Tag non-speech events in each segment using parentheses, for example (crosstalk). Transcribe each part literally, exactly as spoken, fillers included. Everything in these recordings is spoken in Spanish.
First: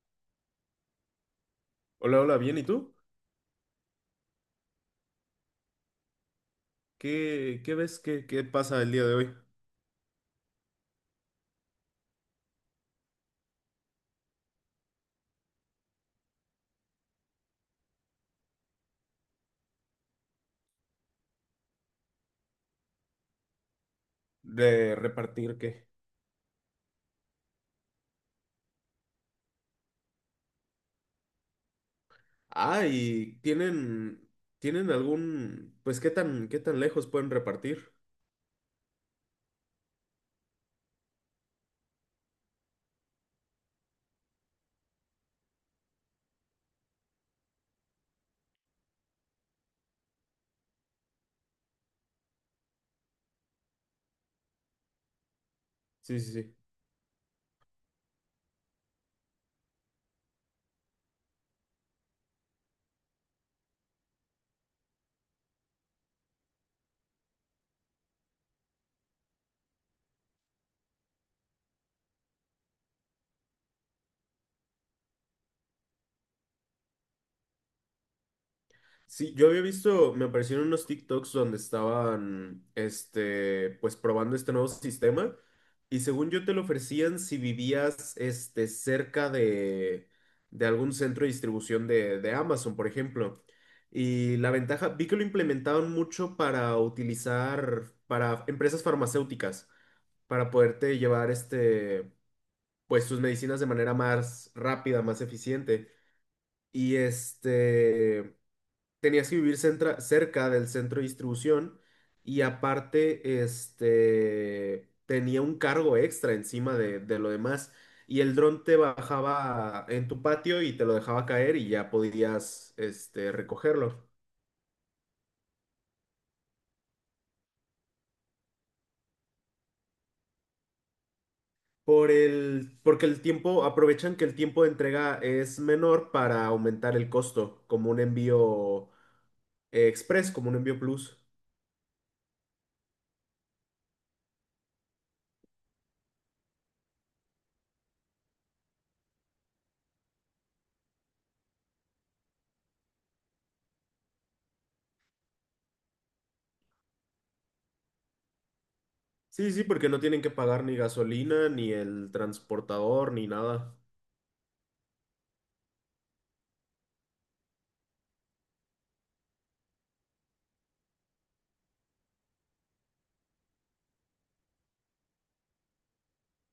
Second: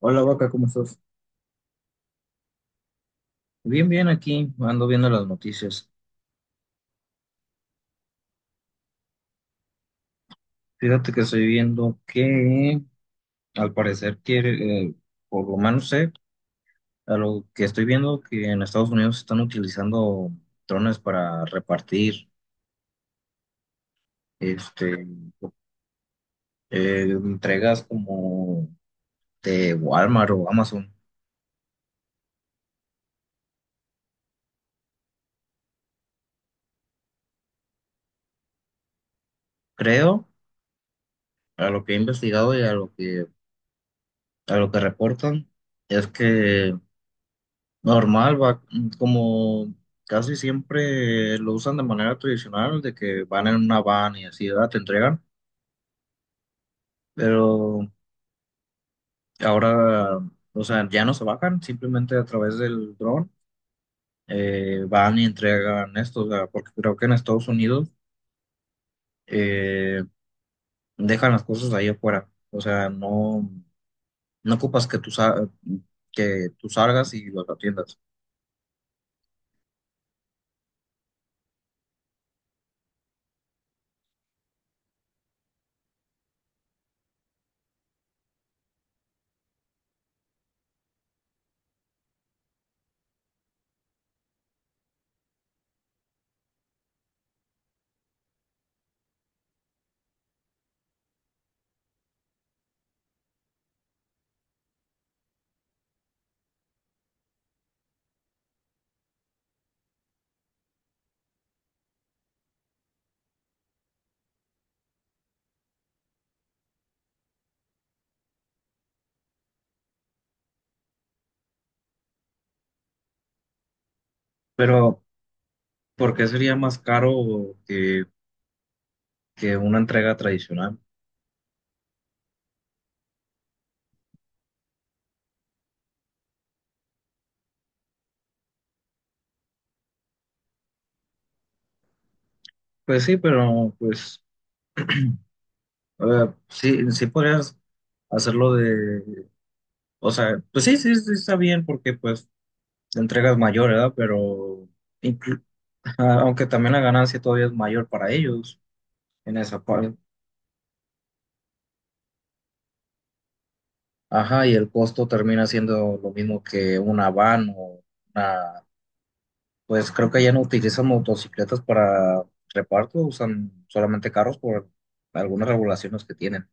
Hola, Vaca, ¿cómo estás? Hola, hola, bien, ¿y tú? Bien, bien, aquí ando viendo las noticias. ¿Qué, qué ves? ¿Qué, qué pasa el día de hoy? Fíjate que estoy viendo que al parecer quiere, eh, por lo menos sé, a lo que estoy viendo que en Estados Unidos están utilizando drones para repartir ¿De este, repartir qué? eh, entregas como de Walmart o Amazon. Ah, y tienen, tienen algún, pues, ¿qué tan, qué tan lejos pueden repartir? Creo, a lo que he investigado y a lo que, a lo que reportan, es que normal, va, como casi siempre lo usan de manera tradicional, de que van en una van y así, ¿verdad? Te entregan, Sí, sí, sí. pero ahora, o sea, ya no se bajan, simplemente a través del dron eh, van y entregan esto, o sea, porque creo que en Estados Unidos eh, dejan las cosas ahí afuera, o sea, no, no ocupas que tú, sa- que tú salgas y los atiendas, Sí, yo había visto, me aparecieron unos TikToks donde estaban, este, pues probando este nuevo sistema y según yo te lo ofrecían si vivías, este, cerca de, de algún centro de distribución de, de Amazon, por ejemplo. Y la ventaja, vi que lo implementaban mucho para utilizar, para empresas farmacéuticas, para poderte llevar, este, pues tus medicinas de manera más rápida, más eficiente. Y este tenías que vivir centra- cerca del centro de distribución y aparte, este, tenía un cargo extra encima de, de lo demás y el dron te bajaba en tu patio y te lo dejaba caer y ya podías, este, recogerlo. pero ¿por qué sería más caro que, que una entrega tradicional? Por el, porque el tiempo, aprovechan que el tiempo de entrega es menor para aumentar el costo, como un envío, eh, express, como un envío plus. Pues sí, pero pues a sí, sí podrías hacerlo de, o sea, pues sí, sí, sí está bien porque pues la entrega es mayor, ¿verdad? Pero inclu- (laughs) aunque también la ganancia todavía es mayor para ellos en Sí, esa sí, porque parte. no tienen que pagar ni gasolina, ni el transportador, ni nada. Ajá, y el costo termina siendo lo mismo que una van o una, pues creo que ya no utilizan motocicletas para reparto, usan solamente carros por algunas regulaciones que tienen.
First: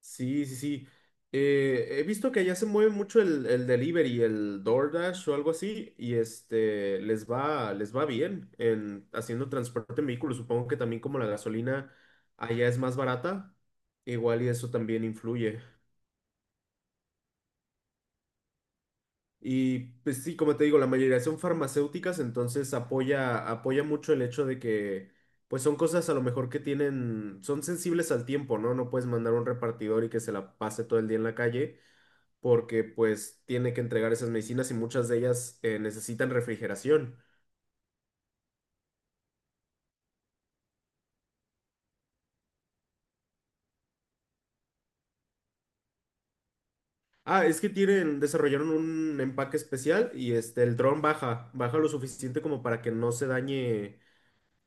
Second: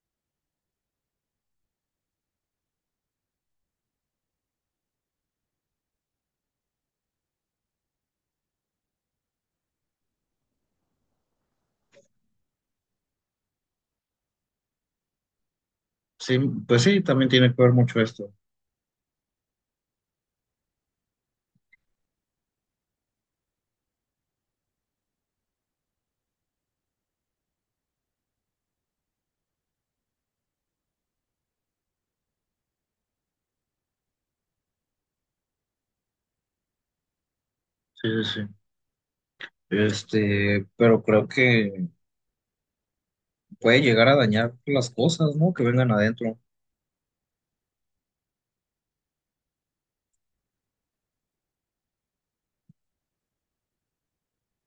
Sí, sí, sí. Eh, he visto que allá se mueve mucho el, el delivery, el DoorDash o algo así, y este les va, les va bien en haciendo transporte en vehículos. Supongo que también como la gasolina allá es más barata, igual y eso también influye. Sí, pues sí, también tiene que ver mucho esto. Y pues sí, como te digo, la mayoría son farmacéuticas, entonces apoya, apoya mucho el hecho de que pues son cosas a lo mejor que tienen, son sensibles al tiempo, ¿no? No puedes mandar a un repartidor y que se la pase todo el día en la calle porque pues tiene que entregar esas medicinas y muchas de ellas eh, necesitan refrigeración. Sí, sí, sí. Este, pero creo que puede llegar a dañar las cosas, ¿no? Que vengan adentro. Ah, es que tienen, desarrollaron un empaque especial y este, el dron baja, baja lo suficiente como para que no se dañe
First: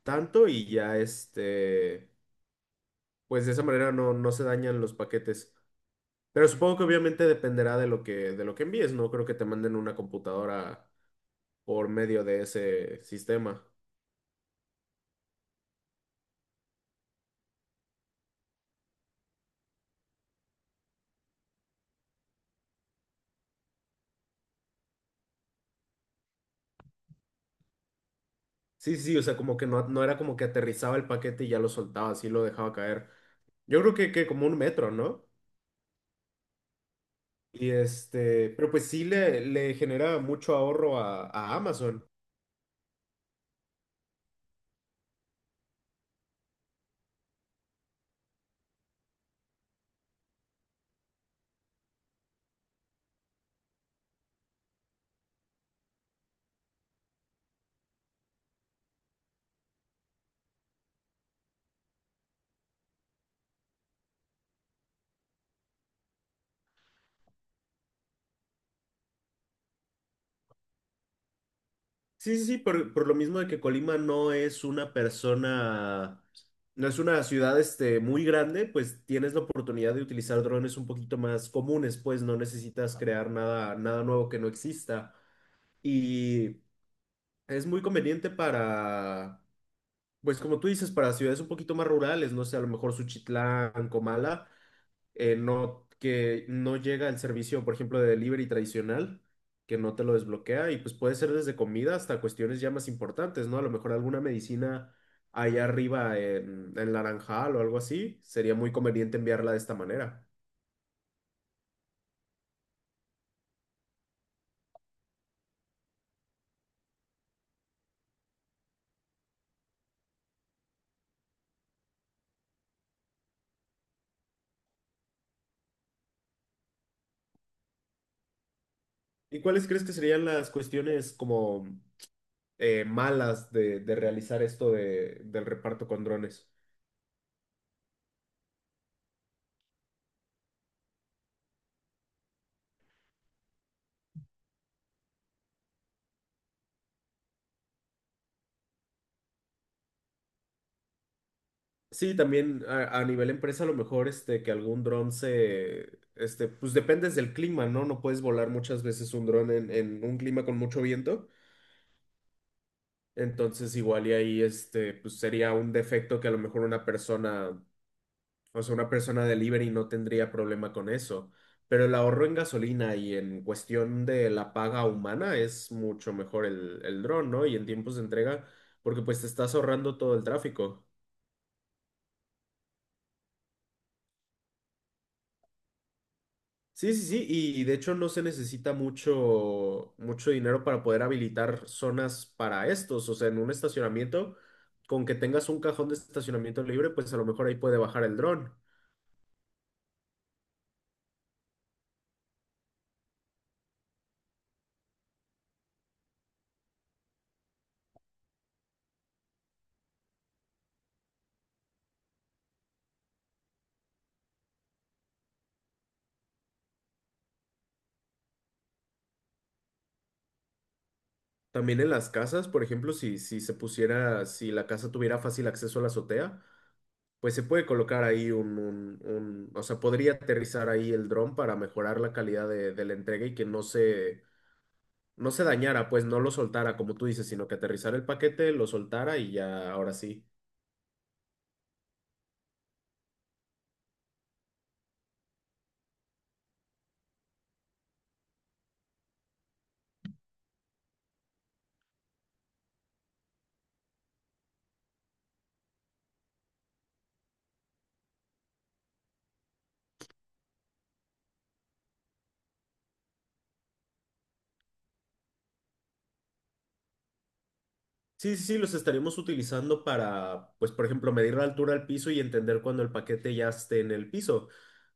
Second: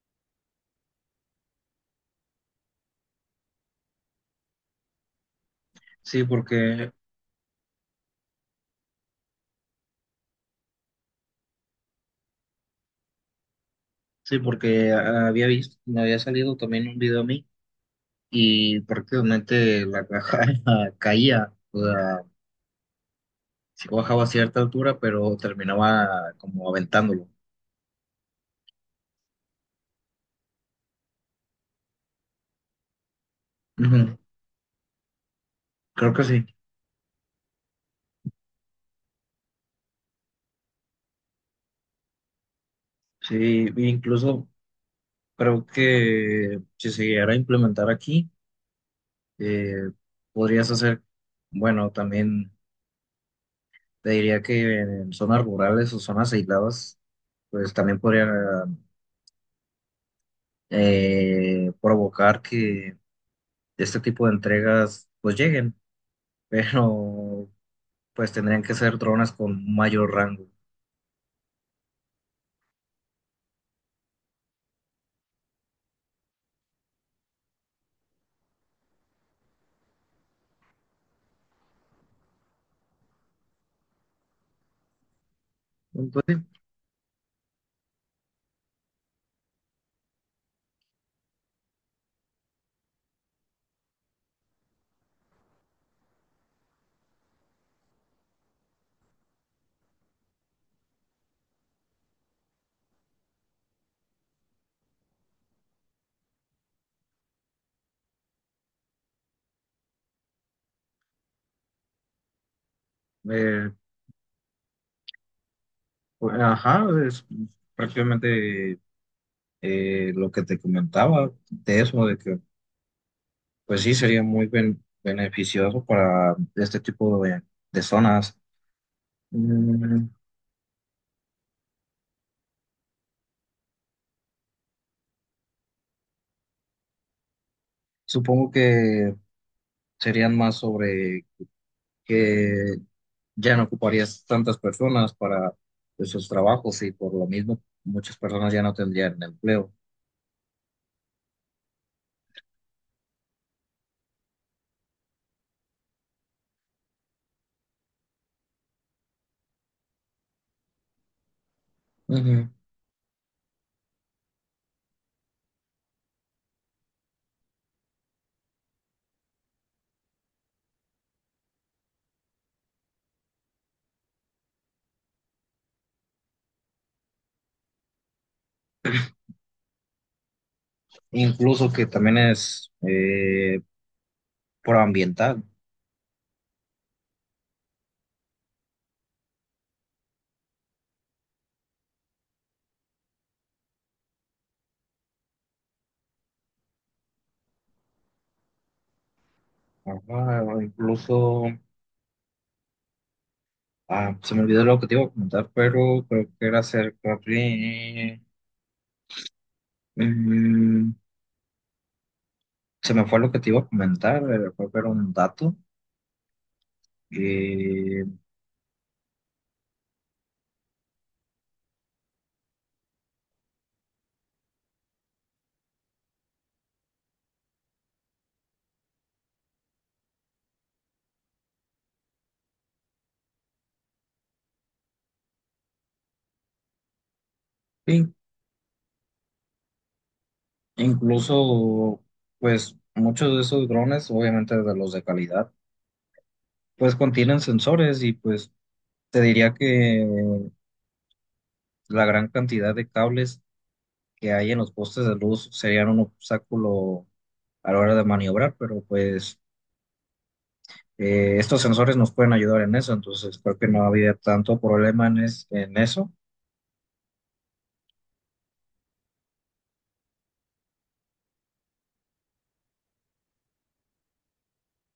tanto y ya este, pues de esa manera no, no se dañan los paquetes. Sí, Pero supongo que porque, obviamente dependerá de lo que, de lo que envíes, no creo que te manden una computadora por medio de ese sistema. sí, porque había visto, me había salido también un video a mí y prácticamente la caja (laughs) caía, o sea, sí bajaba a cierta altura, pero terminaba como aventándolo. Sí, sí, sí, o sea, como que no, no era como que aterrizaba el paquete y ya lo soltaba, así lo dejaba caer. Yo creo que, Ujú. que como un metro, ¿no? Creo que sí, Y este, pero pues sí le, le genera mucho ahorro a, a Amazon. sí, e incluso creo que si se llegara a implementar aquí, eh, podrías hacer, bueno, también. Te diría que en zonas rurales o zonas aisladas, pues también podrían eh, provocar que este tipo de entregas pues lleguen, (laughs) pero pues tendrían que ser drones con mayor rango. Sí, sí, sí, por, por lo mismo de que Colima no es una persona, no es una ciudad este, muy grande, pues tienes la oportunidad de utilizar drones un poquito más comunes, pues no necesitas crear nada, nada nuevo que no exista. Entonces, Y es muy conveniente para, pues como tú dices, para ciudades un poquito más rurales, no sé, a lo mejor Suchitlán, Comala eh, no, que no llega el servicio, por ejemplo, de delivery tradicional, que no te lo desbloquea y pues puede ser desde comida hasta cuestiones ya más importantes, ¿no? A lo mejor alguna medicina allá arriba en, en Naranjal o algo así, sería muy conveniente enviarla de esta manera. eh, pues, ajá, es prácticamente eh, lo que te comentaba de eso, de que pues sí sería muy ben- beneficioso para este tipo de, de zonas. ¿Y cuáles crees que Mm, serían las cuestiones como eh, malas de, de realizar esto de- del reparto con drones? supongo que serían más sobre que ya no ocuparías tantas personas para esos trabajos y por lo mismo muchas personas ya no tendrían empleo. Sí, también a, a nivel empresa, a lo mejor este, que algún dron se, este, pues dependes del clima, ¿no? No puedes volar muchas veces un dron en, en un clima con mucho viento. Ujú. Entonces, igual y ahí, este, pues sería un defecto que a lo mejor una persona, o sea, una persona delivery no tendría problema con eso. Pero el ahorro en gasolina y en cuestión de la paga humana es mucho mejor el, el dron, ¿no? Y en tiempos de entrega, porque pues te estás ahorrando todo el tráfico. Incluso que también es eh, proambiental. Sí, sí, sí, y de hecho no se necesita mucho, mucho dinero para poder habilitar zonas para estos, o sea, en un estacionamiento, con que tengas un cajón de estacionamiento libre, pues a lo mejor ahí puede bajar el dron. Ajá, o incluso, ah, se me olvidó lo que te iba a comentar, pero creo que era acerca de... mm, se me fue lo que te iba a comentar, eh, creo que era un dato. Eh, También en las casas, por ejemplo, si, si se pusiera, si la casa tuviera fácil acceso a la azotea, pues se puede colocar ahí un, un, un- o sea, podría aterrizar ahí el dron para mejorar la calidad de, de la entrega y que no se, no se dañara, pues no lo soltara, como tú dices, sino que aterrizara el sí, paquete, lo soltara y ya, ahora sí. incluso, pues, muchos de esos drones, obviamente de los de calidad pues contienen sensores y pues te diría que la gran cantidad de cables que hay en los postes de luz serían un obstáculo a la hora de maniobrar, pero pues eh, estos sensores nos pueden ayudar en eso, entonces creo que no había tanto problema en, es- en eso. Sí, sí, sí, los estaremos utilizando para, pues, por ejemplo, medir la altura al piso y entender cuando el paquete ya esté en el piso.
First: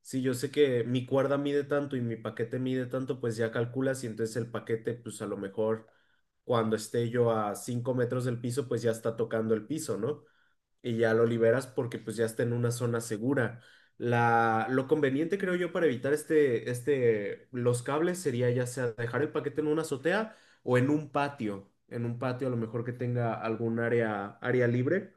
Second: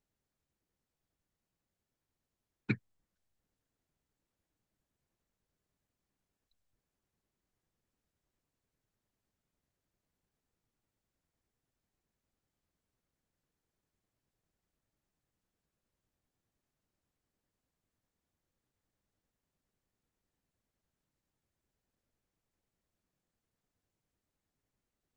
Si yo sé que mi cuerda mide tanto y mi paquete mide tanto, pues ya calculas y entonces el paquete, pues a lo mejor cuando esté yo a cinco metros del piso, pues ya está tocando el piso, ¿no? Y ya lo liberas porque pues ya está en una zona segura. La, lo conveniente creo yo para evitar este, este, los cables sería ya sea dejar el paquete en una azotea o en un patio, en un patio a lo mejor que tenga algún área, área libre,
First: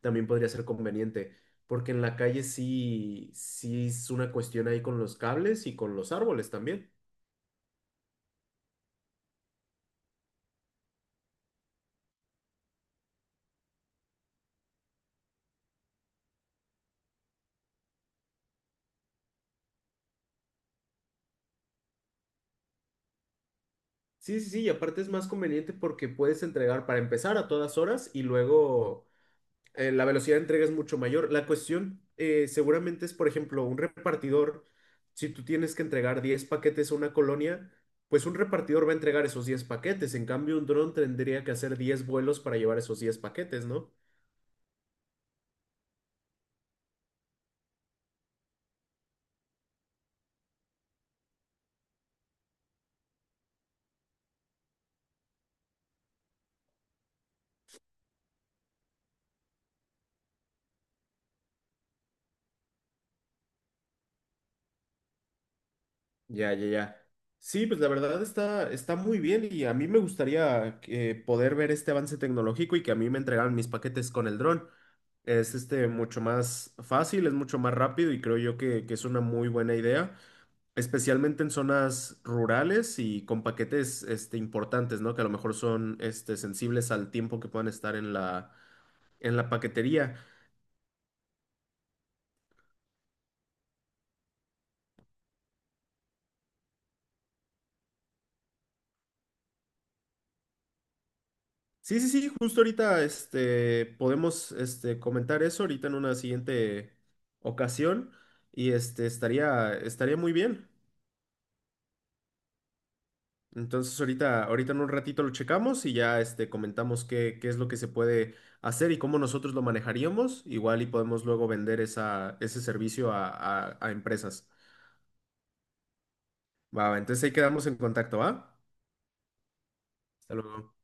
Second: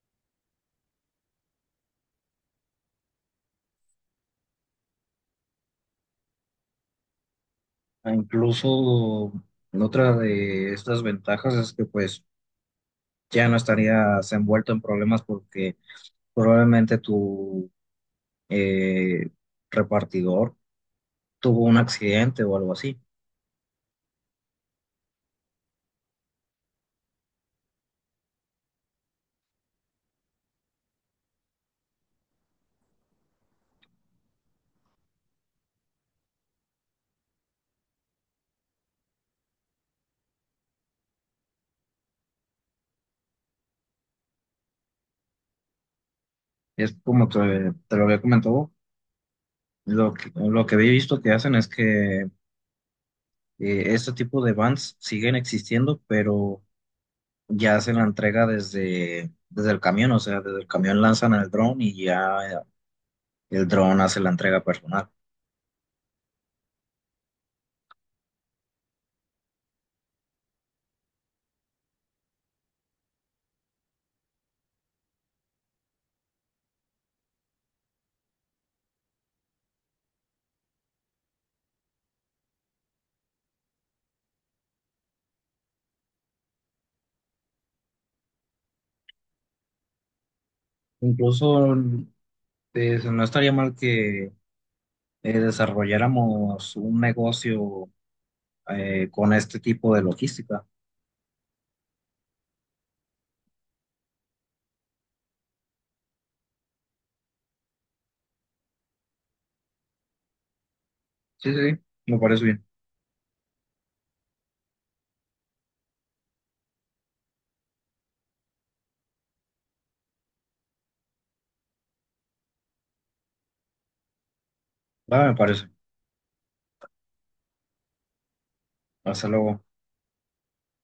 también podría ser conveniente, porque en la calle sí, sí es una cuestión ahí con los cables y con los árboles también. E incluso otra de estas ventajas es que pues ya no estarías envuelto en problemas porque probablemente tu eh, repartidor tuvo un accidente o algo así. Sí, sí, sí, y aparte es más conveniente porque puedes entregar para empezar a todas horas y luego... eh, la velocidad de entrega es mucho mayor. La cuestión eh, seguramente es, por ejemplo, un repartidor, si tú tienes que entregar diez paquetes a una colonia, pues un repartidor va a entregar esos diez paquetes. En cambio, un dron tendría que hacer diez vuelos para llevar esos diez paquetes, ¿no? Es como te, te lo había comentado, lo que, lo que había visto que hacen es que eh, este tipo de vans siguen existiendo, pero ya hacen la entrega desde, desde el camión, o sea, desde el camión lanzan el dron y ya el dron hace la entrega personal. Ya, ya, ya. Sí, pues la verdad está, está muy bien y a mí me gustaría eh, poder ver este avance tecnológico y que a mí me entregaran mis paquetes con el dron. Es este mucho más fácil, es mucho más rápido y creo yo que que es una muy buena idea. Especialmente en zonas rurales y con paquetes este, importantes, ¿no? Que a lo mejor son este, sensibles al tiempo que puedan estar en la, en la paquetería. Incluso eh, no estaría mal que eh, desarrolláramos un negocio eh, con este tipo de logística. Sí, sí, sí, justo ahorita este, podemos este, comentar eso ahorita en una siguiente ocasión y este, estaría, estaría muy bien. Sí, sí, sí, me parece bien. Entonces ahorita, ahorita en un ratito lo checamos y ya este, comentamos qué, qué es lo que se puede hacer y cómo nosotros lo manejaríamos. Igual y podemos luego vender esa, ese servicio a a- a empresas. Va, me parece. Va, va, entonces ahí quedamos en contacto, ¿va? Hasta luego. Hasta luego.